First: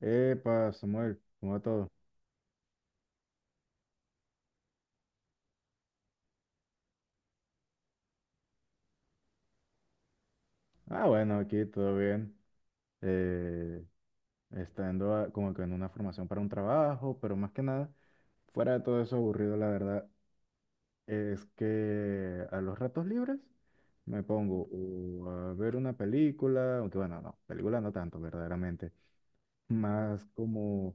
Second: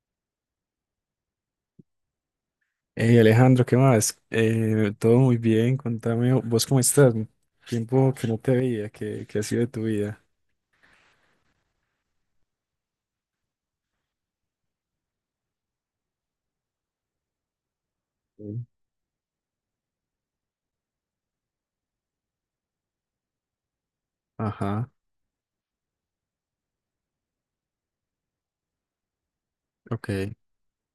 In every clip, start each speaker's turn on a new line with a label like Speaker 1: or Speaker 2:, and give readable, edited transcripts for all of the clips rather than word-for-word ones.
Speaker 1: Epa, Samuel, ¿cómo va todo?
Speaker 2: Hey Alejandro, ¿qué más? Todo muy bien, contame, ¿vos cómo estás? Tiempo que no te veía, ¿qué ha sido de tu vida?
Speaker 1: Ah, bueno, aquí todo bien. Eh, estando como que en una formación para un trabajo, pero más que nada,
Speaker 2: Sí.
Speaker 1: fuera de todo eso aburrido, la verdad, es que a los ratos libres me pongo
Speaker 2: Ajá,
Speaker 1: o a ver una película, aunque bueno, no, película no tanto, verdaderamente,
Speaker 2: ok,
Speaker 1: más como,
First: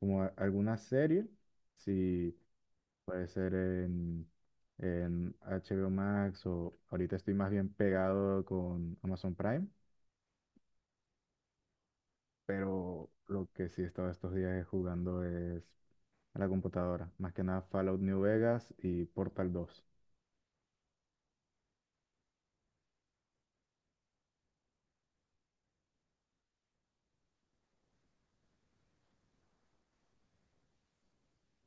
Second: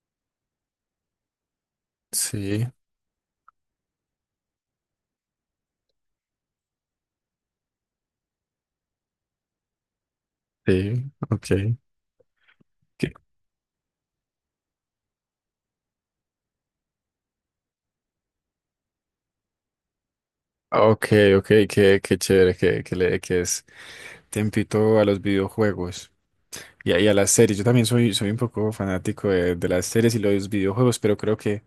Speaker 1: como a- alguna serie, si.
Speaker 2: sí,
Speaker 1: Puede ser en HBO Max o ahorita estoy más bien pegado con Amazon Prime,
Speaker 2: sí, ok.
Speaker 1: pero
Speaker 2: ¿Qué-
Speaker 1: lo que sí he estado estos días es jugando es a la computadora. Más que nada Fallout New Vegas y Portal 2.
Speaker 2: Ok, ok, qué chévere que le que es tempito a los videojuegos y a las series. Yo también soy un poco fanático de las series y los videojuegos, pero creo que,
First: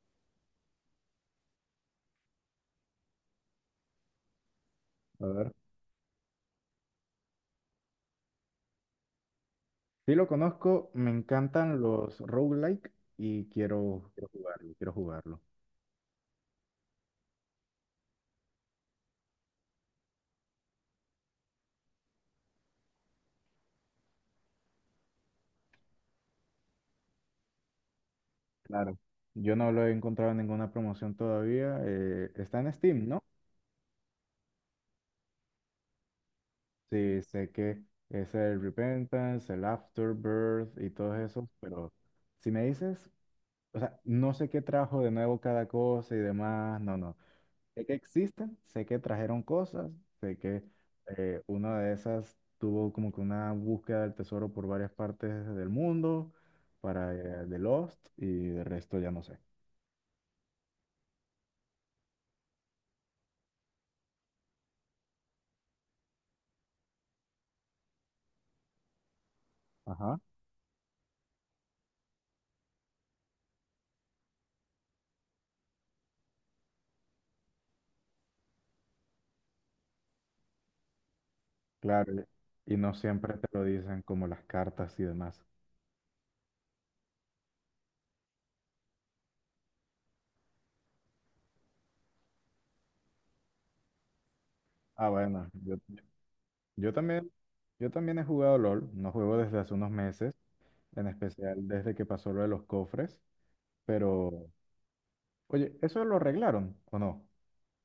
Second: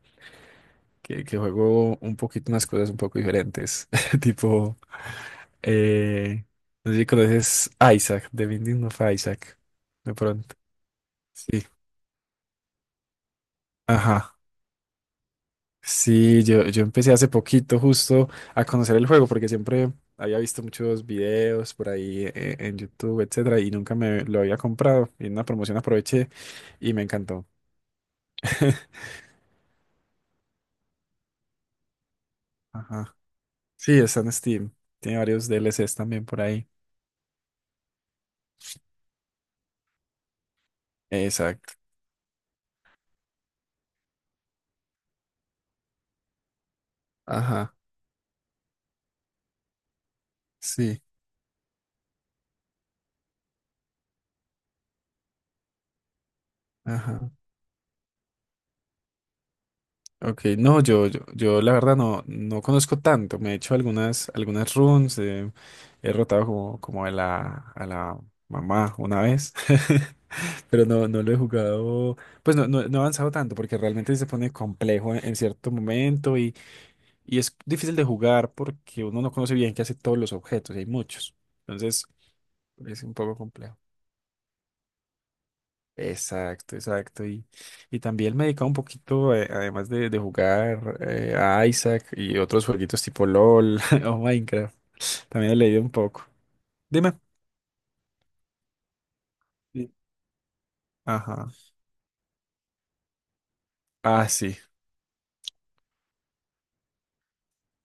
Speaker 2: que, que juego un poquito unas cosas un poco diferentes. Tipo,
Speaker 1: A ver.
Speaker 2: Eh, no sé si conoces Isaac, The Binding of Isaac,
Speaker 1: Sí
Speaker 2: de
Speaker 1: lo
Speaker 2: pronto.
Speaker 1: conozco, me
Speaker 2: Sí,
Speaker 1: encantan los roguelike y quiero
Speaker 2: ajá.
Speaker 1: jugarlo, quiero jugarlo.
Speaker 2: Sí, yo empecé hace poquito justo a conocer el juego porque siempre había visto muchos videos por ahí en YouTube, etcétera, y nunca me lo había comprado. Y en una promoción aproveché y me encantó.
Speaker 1: Claro. Yo no lo he encontrado en ninguna promoción todavía. Está en Steam,
Speaker 2: Ajá.
Speaker 1: ¿no?
Speaker 2: Sí, está en Steam. Tiene varios DLCs también por ahí.
Speaker 1: Sí, sé que es el Repentance, el Afterbirth y todos esos,
Speaker 2: Exacto.
Speaker 1: pero si me dices, o sea, no sé qué trajo de nuevo cada cosa y demás, no, no.
Speaker 2: Ajá.
Speaker 1: Sé que existen, sé que trajeron cosas, sé que
Speaker 2: Sí.
Speaker 1: una de esas tuvo como que una búsqueda del tesoro por varias partes del mundo para
Speaker 2: Ajá.
Speaker 1: The Lost y de resto ya no sé.
Speaker 2: Ok, no, yo la verdad no, no conozco tanto. Me he hecho algunas, algunas runs, he rotado como, como a la mamá una vez,
Speaker 1: Ajá,
Speaker 2: pero no, no lo he jugado, pues no he avanzado tanto porque realmente se pone complejo en cierto momento y es difícil de jugar porque uno no conoce bien qué hace todos los objetos y hay muchos. Entonces
Speaker 1: claro, y no
Speaker 2: es un poco
Speaker 1: siempre te lo
Speaker 2: complejo.
Speaker 1: dicen como las cartas y demás.
Speaker 2: Exacto, exacto. Y también me dedicaba un poquito, además de jugar a Isaac y otros jueguitos tipo LOL o Minecraft,
Speaker 1: Ah, bueno,
Speaker 2: también he leído un poco.
Speaker 1: Yo
Speaker 2: Dime.
Speaker 1: también, yo también, he jugado LOL, no juego desde hace unos
Speaker 2: Sí.
Speaker 1: meses, en
Speaker 2: Ajá.
Speaker 1: especial desde que pasó lo de los cofres,
Speaker 2: Ah,
Speaker 1: pero
Speaker 2: sí.
Speaker 1: oye, ¿eso lo arreglaron o no?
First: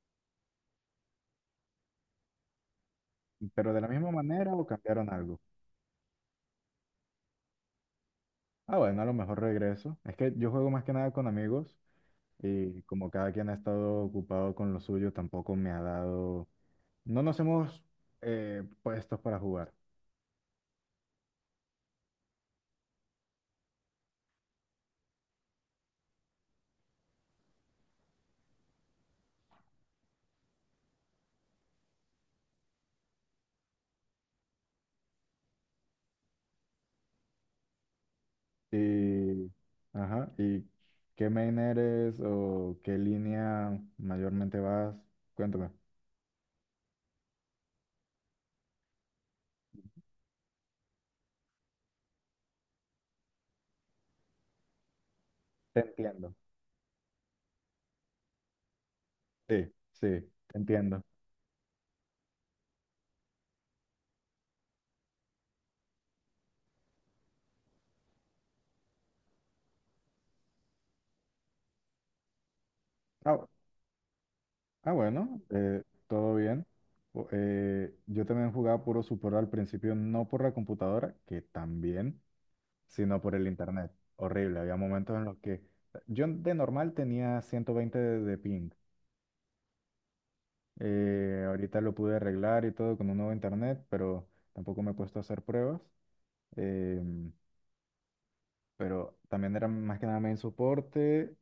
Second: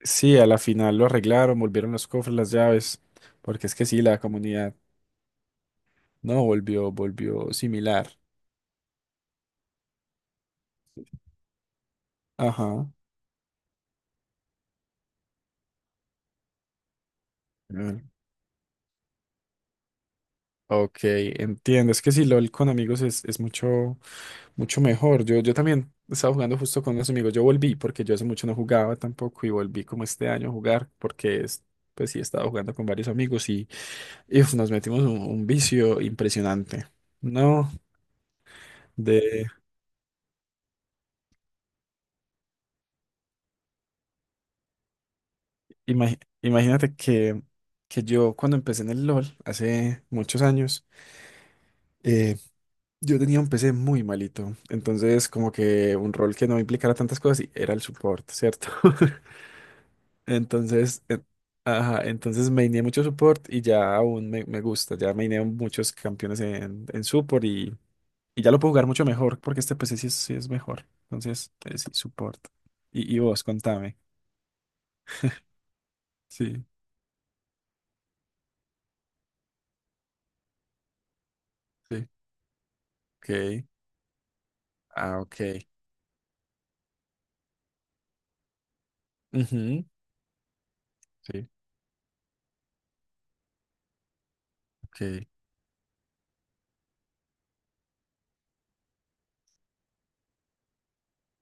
Speaker 2: Sí, a la final lo arreglaron, volvieron los cofres, las llaves, porque
Speaker 1: ¿Pero
Speaker 2: es
Speaker 1: de
Speaker 2: que
Speaker 1: la
Speaker 2: sí,
Speaker 1: misma
Speaker 2: la
Speaker 1: manera o
Speaker 2: comunidad
Speaker 1: cambiaron algo?
Speaker 2: no volvió, volvió similar.
Speaker 1: Ah, bueno, a lo mejor regreso. Es que yo juego más que nada con amigos y
Speaker 2: Ajá.
Speaker 1: como cada quien ha estado ocupado con lo suyo, tampoco me ha dado. No nos hemos
Speaker 2: Mm.
Speaker 1: puestos para jugar.
Speaker 2: Ok, entiendo. Es que si LOL con amigos es mucho. Mucho mejor. Yo también estaba jugando justo con unos amigos. Yo volví porque yo hace mucho no jugaba tampoco y volví como este año a jugar porque es- pues sí estaba jugando con varios amigos y, uf, nos metimos un vicio impresionante. No, de
Speaker 1: Y... Ajá, ¿y qué main eres o qué línea mayormente vas? Cuéntame.
Speaker 2: imagi- imagínate que yo cuando empecé en el LOL hace muchos años, eh, yo tenía un PC muy malito. Entonces como
Speaker 1: Te
Speaker 2: que un
Speaker 1: entiendo.
Speaker 2: rol que no implicara tantas cosas y era el support, ¿cierto?
Speaker 1: Sí, sí, te entiendo.
Speaker 2: Entonces, ajá, entonces maineé mucho support y ya aún me, me gusta. Ya maineé muchos campeones en support y ya lo puedo jugar mucho mejor porque este PC sí es mejor. Entonces, sí, support. Y
Speaker 1: Ah,
Speaker 2: vos,
Speaker 1: bu-
Speaker 2: contame.
Speaker 1: ah, bueno, todo
Speaker 2: Sí,
Speaker 1: bien. Yo también jugaba puro Super al principio, no por la computadora, que
Speaker 2: sí.
Speaker 1: también, sino por el
Speaker 2: Ok.
Speaker 1: internet. Horrible, había momentos
Speaker 2: Ah,
Speaker 1: en
Speaker 2: ok.
Speaker 1: los que yo de normal tenía 120 de ping.
Speaker 2: Ujú.
Speaker 1: Eh,
Speaker 2: Sí,
Speaker 1: ahorita lo pude arreglar y todo con un nuevo internet, pero tampoco me he puesto a
Speaker 2: ok.
Speaker 1: hacer pruebas. Em, pero también era más que nada main soporte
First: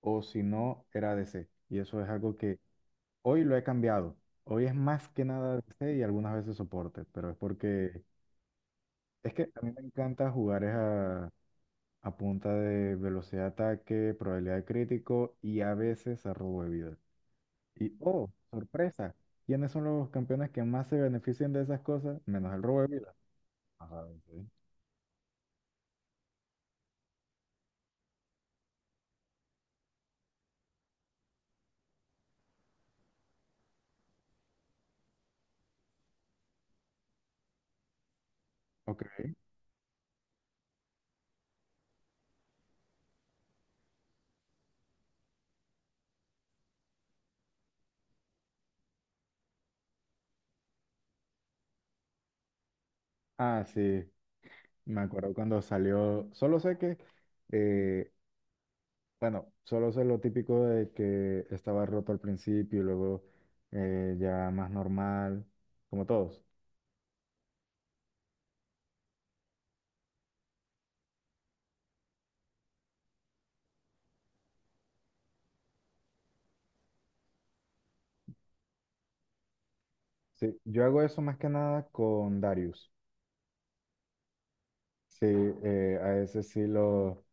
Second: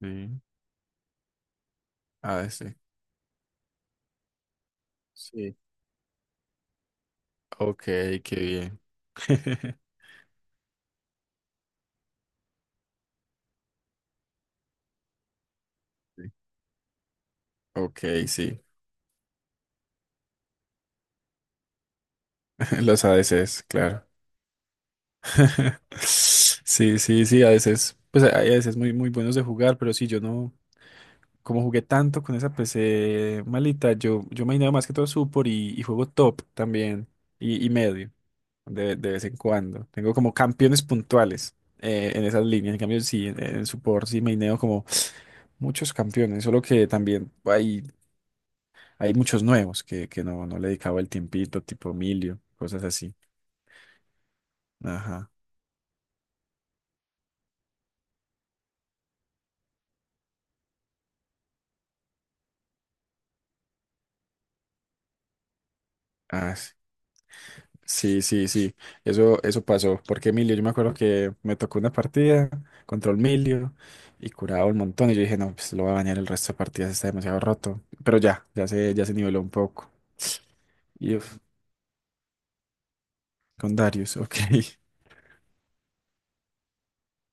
Speaker 1: o
Speaker 2: Sí.
Speaker 1: si no, era ADC. Y eso es algo
Speaker 2: Ah,
Speaker 1: que
Speaker 2: sí.
Speaker 1: hoy lo he cambiado. Hoy es más que
Speaker 2: Sí.
Speaker 1: nada DC y algunas veces soporte, pero es
Speaker 2: Ok,
Speaker 1: porque
Speaker 2: qué bien.
Speaker 1: es que a mí me encanta jugar es a punta de velocidad de ataque, probabilidad de crítico y a veces
Speaker 2: Sí.
Speaker 1: a robo de vida. Y
Speaker 2: Ok,
Speaker 1: oh,
Speaker 2: sí.
Speaker 1: sorpresa, ¿quiénes son los campeones que más se benefician de esas cosas? Menos el robo de
Speaker 2: Los
Speaker 1: vida.
Speaker 2: ADCs,
Speaker 1: Ajá,
Speaker 2: claro.
Speaker 1: ok.
Speaker 2: Sí, sí, sí, a veces, pues hay a veces muy buenos de jugar, pero sí, yo no, como jugué tanto con esa PC malita, yo me más que todo support y juego top también, y medio, de,
Speaker 1: Ok.
Speaker 2: de vez en cuando. Tengo como campeones puntuales en esas líneas, en cambio sí, en support sí maineo como muchos campeones, solo que también hay muchos nuevos que no, no le dedicaba el tiempito, tipo Emilio, cosas así.
Speaker 1: Ah, sí, me
Speaker 2: Ajá.
Speaker 1: acuerdo cuando salió, solo sé que eh, Bueno, solo sé lo típico de que estaba roto al principio y luego ya más normal, como todos.
Speaker 2: Ah. Sí. Sí, eso, eso pasó, porque Emilio, yo me acuerdo que me tocó una partida contra Emilio y curaba un montón y yo dije, no, pues lo va a bañar el resto de partidas, está demasiado roto, pero ya, ya se niveló un poco.
Speaker 1: Sí, yo hago
Speaker 2: Y
Speaker 1: eso más
Speaker 2: uf,
Speaker 1: que nada con Darius.
Speaker 2: con Darius, ok.
Speaker 1: Sí, a ese sí lo...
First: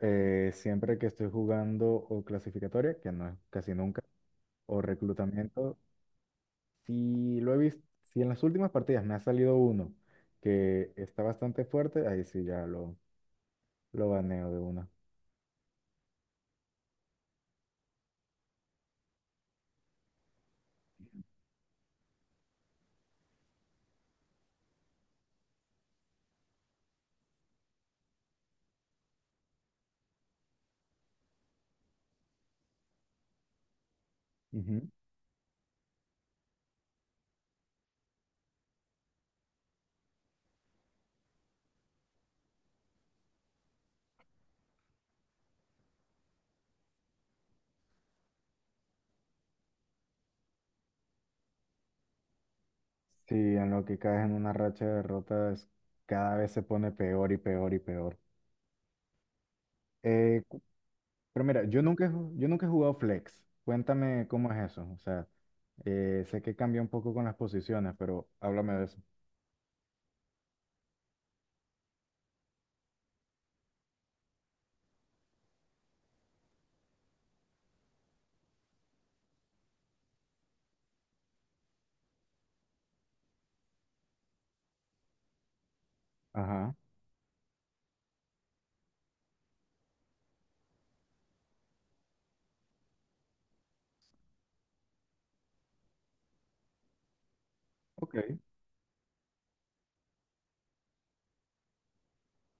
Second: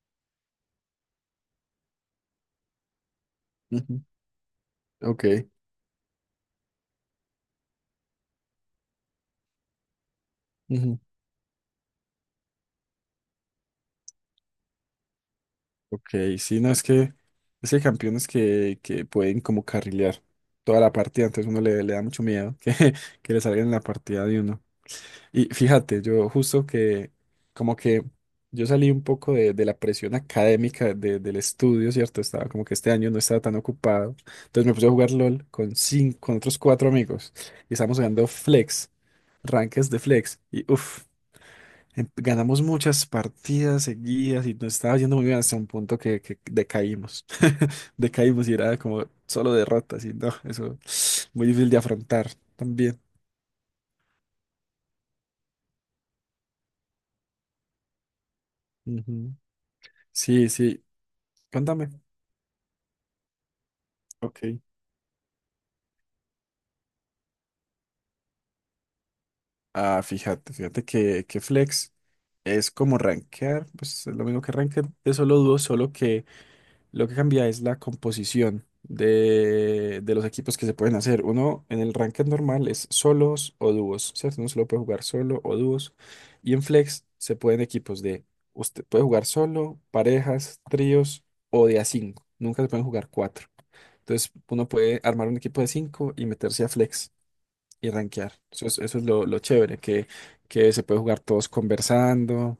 Speaker 1: eh, siempre que estoy jugando o clasificatoria, que no es casi nunca,
Speaker 2: Ujú.
Speaker 1: o
Speaker 2: Ok.
Speaker 1: reclutamiento, sí, lo he visto, si en las últimas partidas me ha salido uno que
Speaker 2: Ujú.
Speaker 1: está bastante fuerte, ahí sí ya lo baneo de una.
Speaker 2: Ok, sí, no, es que hay campeones que pueden como carrilear toda la partida, entonces uno le, le da mucho miedo que, que le salgan en la partida de uno. Y fíjate, yo justo que como que yo salí un poco de la presión académica de- del estudio, ¿cierto? Estaba como que este año no estaba tan ocupado. Entonces me puse a jugar LOL con cinco, con otros cuatro amigos y estábamos jugando Flex, ranques de Flex. Y uff, ganamos muchas partidas seguidas y nos estaba yendo muy bien hasta un punto que decaímos. Decaímos y era como solo derrotas y no, eso muy difícil de afrontar también.
Speaker 1: Sí, en lo que caes en una racha de derrotas, cada vez se pone peor y peor y peor.
Speaker 2: Ujú.
Speaker 1: Eh,
Speaker 2: Sí,
Speaker 1: cu-
Speaker 2: sí,
Speaker 1: pero mira,
Speaker 2: cuéntame.
Speaker 1: yo nunca he jugado flex. Cuéntame
Speaker 2: Ok.
Speaker 1: cómo es eso. O sea, sé que cambia un poco con las posiciones, pero háblame de eso.
Speaker 2: Ah, fíjate, fíjate que Flex es como rankear, pues es lo mismo que rankear de solo dúos, solo que lo que cambia es la composición de los equipos que se pueden hacer. Uno en el ranked normal es solos o dúos, ¿cierto? Uno solo puede jugar solo o dúos. Y en
Speaker 1: Ajá,
Speaker 2: Flex se pueden equipos de, usted puede jugar solo, parejas, tríos o de a cinco. Nunca se pueden jugar cuatro. Entonces uno puede armar un equipo de cinco y meterse a Flex y
Speaker 1: ok.
Speaker 2: rankear. Eso es lo chévere, que se puede jugar todos conversando,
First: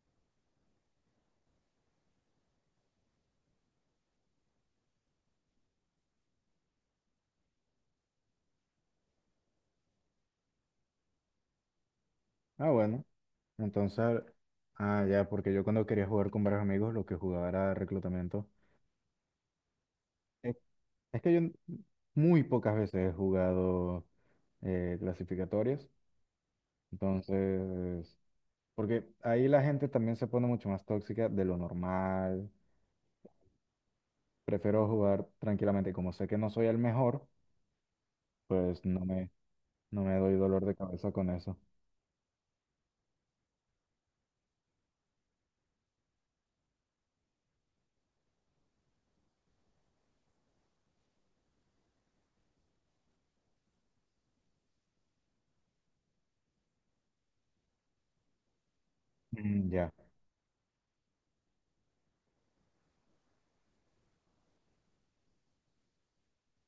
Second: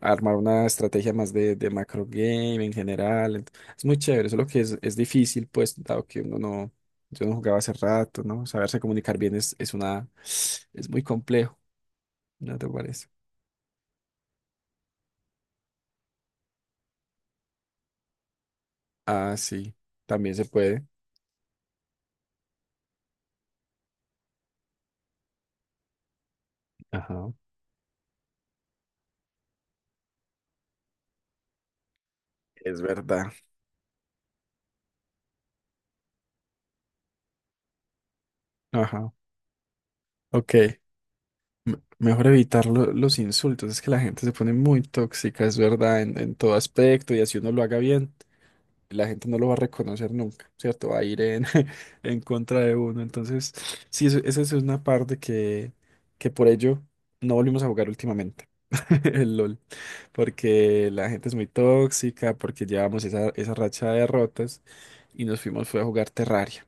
Speaker 2: armar una estrategia más de macro game en general. Ent- es muy chévere, solo que es difícil, pues, dado que uno no, yo no jugaba hace rato, ¿no? Saberse comunicar bien es una, es muy complejo, ¿no te
Speaker 1: Ah, bueno.
Speaker 2: parece?
Speaker 1: Entonces, ah, ya, porque yo cuando quería jugar con varios amigos, lo que jugaba era reclutamiento.
Speaker 2: Ah, sí, también se
Speaker 1: Eh,
Speaker 2: puede.
Speaker 1: Es que yo muy pocas veces he jugado clasificatorias.
Speaker 2: Ajá.
Speaker 1: Entonces, porque ahí la gente también se pone mucho más tóxica de lo normal.
Speaker 2: Es verdad.
Speaker 1: Prefiero jugar tranquilamente. Como sé que no soy el mejor, pues no
Speaker 2: Ajá.
Speaker 1: me, no me doy
Speaker 2: Ok.
Speaker 1: dolor de cabeza con eso.
Speaker 2: M- mejor evitar lo- los insultos. Es que la gente se pone muy tóxica, es verdad, en todo aspecto. Y así uno lo haga bien, la gente no lo va a reconocer nunca, ¿cierto? Va a ir en, en contra de uno. Entonces, sí, eso- esa es una parte que por ello no volvimos a jugar últimamente, el LOL,
Speaker 1: Mm, ya.
Speaker 2: porque la gente es muy tóxica, porque llevamos esa, esa racha de derrotas y nos fuimos fue a jugar Terraria.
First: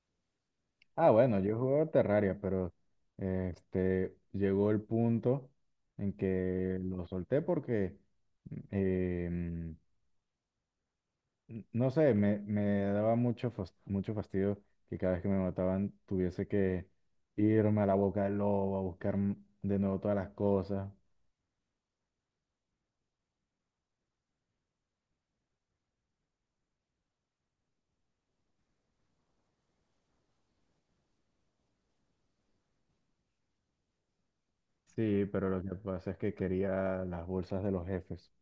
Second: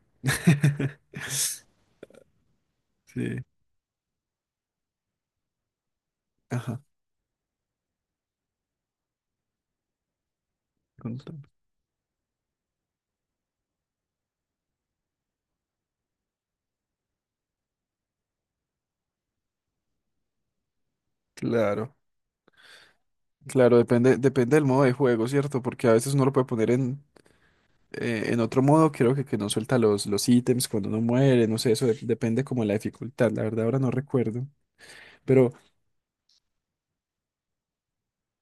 Speaker 1: Ah, bueno, yo jugué Terraria, pero
Speaker 2: Sí,
Speaker 1: este, llegó el punto en que
Speaker 2: ajá.
Speaker 1: lo solté porque, em,
Speaker 2: Contame.
Speaker 1: no sé, me daba mucho fastidio que cada vez que me mataban tuviese que irme a la boca del lobo a buscar de nuevo todas las cosas.
Speaker 2: Claro, claro, depende, depende del modo de juego, ¿cierto? Porque a veces uno lo puede poner en otro modo, creo que no suelta los ítems cuando uno muere, no sé, eso de- depende como de la dificultad, la verdad ahora no recuerdo.
Speaker 1: Sí, pero
Speaker 2: Pero,
Speaker 1: lo que pasa es que quería las bolsas de los jefes.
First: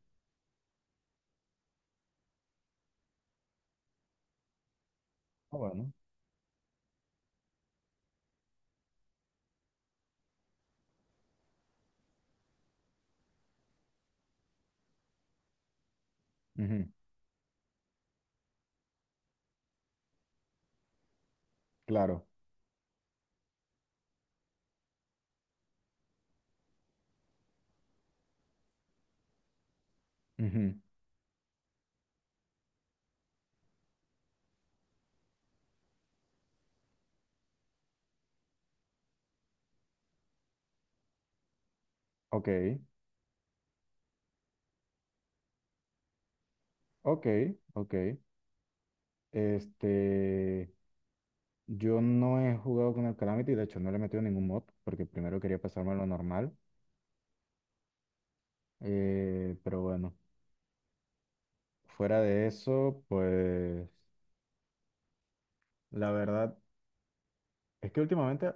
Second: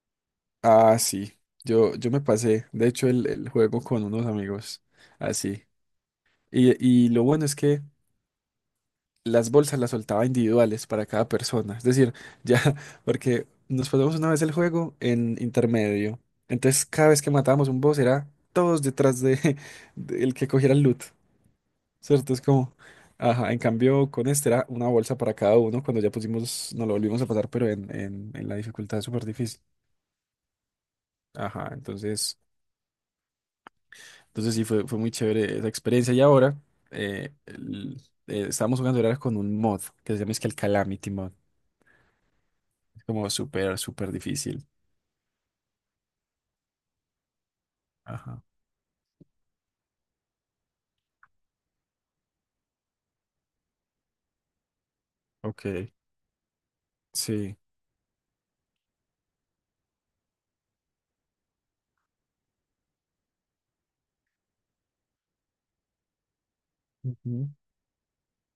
Speaker 2: ah, sí, yo me pasé, de hecho, el juego con unos amigos,
Speaker 1: Ah,
Speaker 2: así.
Speaker 1: bueno.
Speaker 2: Y lo bueno es que las bolsas las soltaba individuales para cada persona, es decir, ya, porque nos pasamos una vez el juego en intermedio, entonces
Speaker 1: Ujú.
Speaker 2: cada vez que matábamos un boss era todos detrás de, de el que cogiera el loot.
Speaker 1: Claro.
Speaker 2: ¿Cierto? Es como, ajá, en cambio con este era una bolsa para cada uno, cuando ya pusimos, nos lo volvimos a pasar, pero en la dificultad súper difícil.
Speaker 1: Ujú.
Speaker 2: Ajá, entonces, entonces sí, fue, fue muy chévere esa experiencia. Y ahora el- estábamos jugando ahora con un mod que se llama es que el Calamity Mod.
Speaker 1: Ok,
Speaker 2: Es como súper, súper difícil.
Speaker 1: ok, ok.
Speaker 2: Ajá,
Speaker 1: Este, yo no he jugado con el Calamity, de hecho no le he metido ningún mod, porque primero quería
Speaker 2: ok,
Speaker 1: pasarme lo normal.
Speaker 2: sí.
Speaker 1: Pero bueno, fuera de eso, pues la verdad
Speaker 2: Ujú.
Speaker 1: es que últimamente, o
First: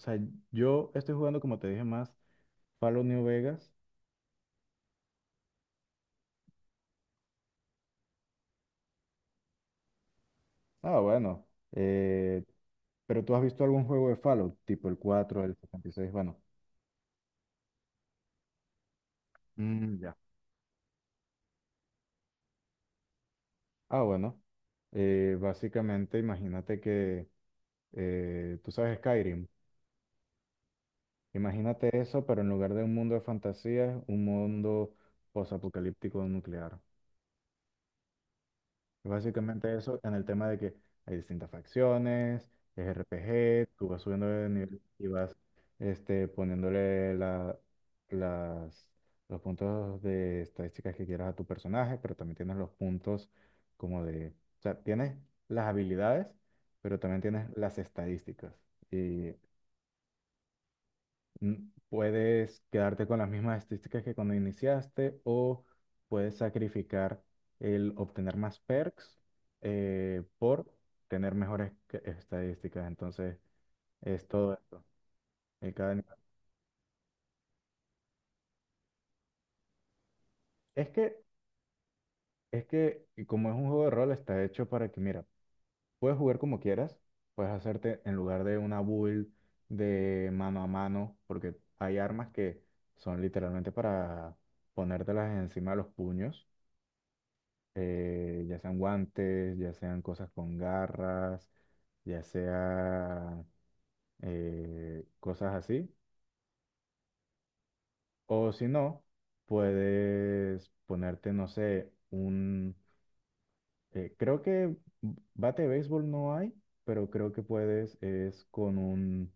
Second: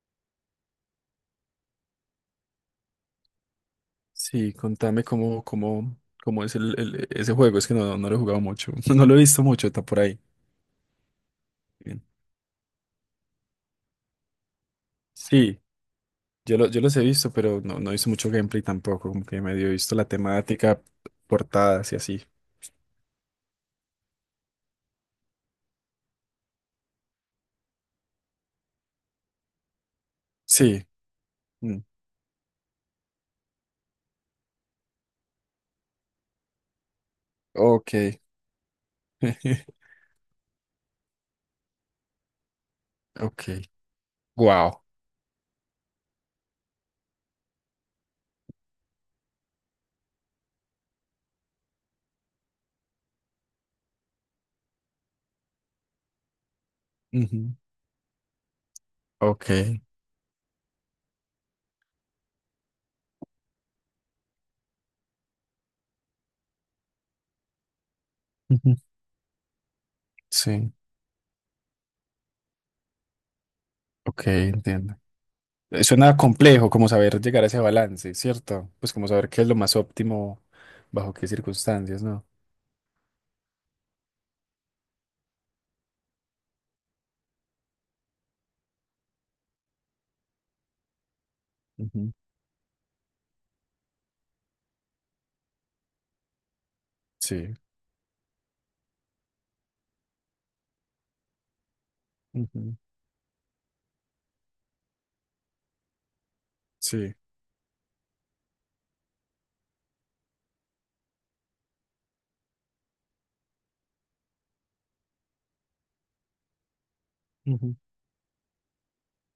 Speaker 1: sea, yo estoy jugando, como te dije, más Fallout New Vegas.
Speaker 2: Sí, contame cómo, cómo, cómo es el- ese juego, es que no, no lo he jugado mucho, no lo he visto mucho, está por ahí.
Speaker 1: Ah, bueno.
Speaker 2: Bien.
Speaker 1: Pero tú has visto algún juego de Fallout, tipo el 4, el
Speaker 2: Sí,
Speaker 1: 76, bueno.
Speaker 2: yo, lo- yo los he visto, pero no, no hice mucho gameplay tampoco, como que medio he visto
Speaker 1: Mm,
Speaker 2: la
Speaker 1: ya.
Speaker 2: temática, portadas y así.
Speaker 1: Ah, bueno. Básicamente, imagínate que tú sabes Skyrim.
Speaker 2: Sí. Mm,
Speaker 1: Imagínate eso, pero en lugar de un mundo de fantasía, un mundo posapocalíptico nuclear.
Speaker 2: ok.
Speaker 1: Básicamente eso en el tema de que hay distintas facciones, es
Speaker 2: Ok.
Speaker 1: RPG, tú vas subiendo de nivel
Speaker 2: Wow.
Speaker 1: y vas poniéndole las, los puntos de estadísticas que quieras a tu personaje, pero también tienes los puntos como de, o sea, tienes las habilidades, pero también tienes
Speaker 2: Ujú.
Speaker 1: las estadísticas. Y
Speaker 2: Ok.
Speaker 1: puedes quedarte con las mismas estadísticas que cuando iniciaste o puedes sacrificar el obtener más
Speaker 2: Ujú.
Speaker 1: perks por
Speaker 2: Sí.
Speaker 1: tener mejores estadísticas. Entonces,
Speaker 2: Ok,
Speaker 1: es todo esto.
Speaker 2: entiendo.
Speaker 1: Y cada animal.
Speaker 2: Suena complejo como saber llegar a ese balance, ¿cierto? Pues como saber qué es lo más óptimo,
Speaker 1: Es
Speaker 2: bajo
Speaker 1: que,
Speaker 2: qué circunstancias, ¿no?
Speaker 1: es que y como es un juego de rol, está hecho para que, mira, puedes jugar como quieras, puedes hacerte en lugar de una build de mano a mano, porque hay
Speaker 2: Ujú.
Speaker 1: armas que son literalmente para ponértelas encima de los puños,
Speaker 2: Sí.
Speaker 1: ya sean guantes, ya sean cosas con garras, ya
Speaker 2: Ujú.
Speaker 1: sea cosas así.
Speaker 2: Sí.
Speaker 1: O si no, puedes ponerte, no sé, creo que bate de béisbol no hay, pero creo que puedes es con un,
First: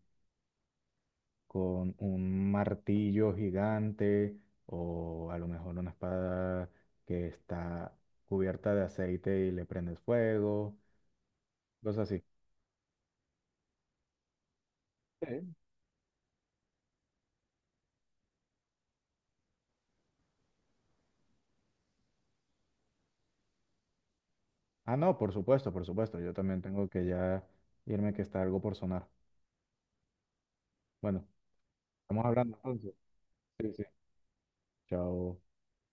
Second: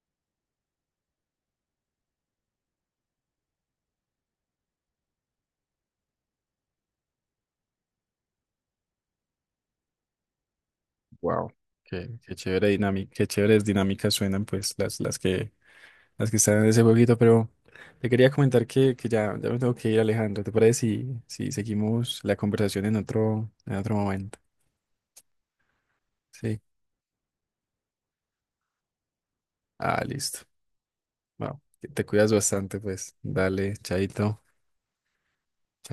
Speaker 1: con un martillo gigante o a lo mejor una espada que está cubierta de aceite y le prendes fuego,
Speaker 2: Wow.
Speaker 1: cosas
Speaker 2: Qué chévere dinámica, qué chéveres dinámicas suenan pues las, las que
Speaker 1: así.
Speaker 2: las que están en ese jueguito, pero te quería comentar que ya, ya me tengo que ir, Alejandro. ¿Te parece si, si seguimos la conversación en otro momento?
Speaker 1: Ah, no, por supuesto, por supuesto. Yo
Speaker 2: Sí.
Speaker 1: también tengo que ya irme que está algo por sonar.
Speaker 2: Ah, listo.
Speaker 1: Bueno,
Speaker 2: Wow. Te
Speaker 1: estamos
Speaker 2: cuidas
Speaker 1: hablando
Speaker 2: bastante,
Speaker 1: entonces.
Speaker 2: pues.
Speaker 1: Sí,
Speaker 2: Dale,
Speaker 1: sí.
Speaker 2: chaito.
Speaker 1: Chao.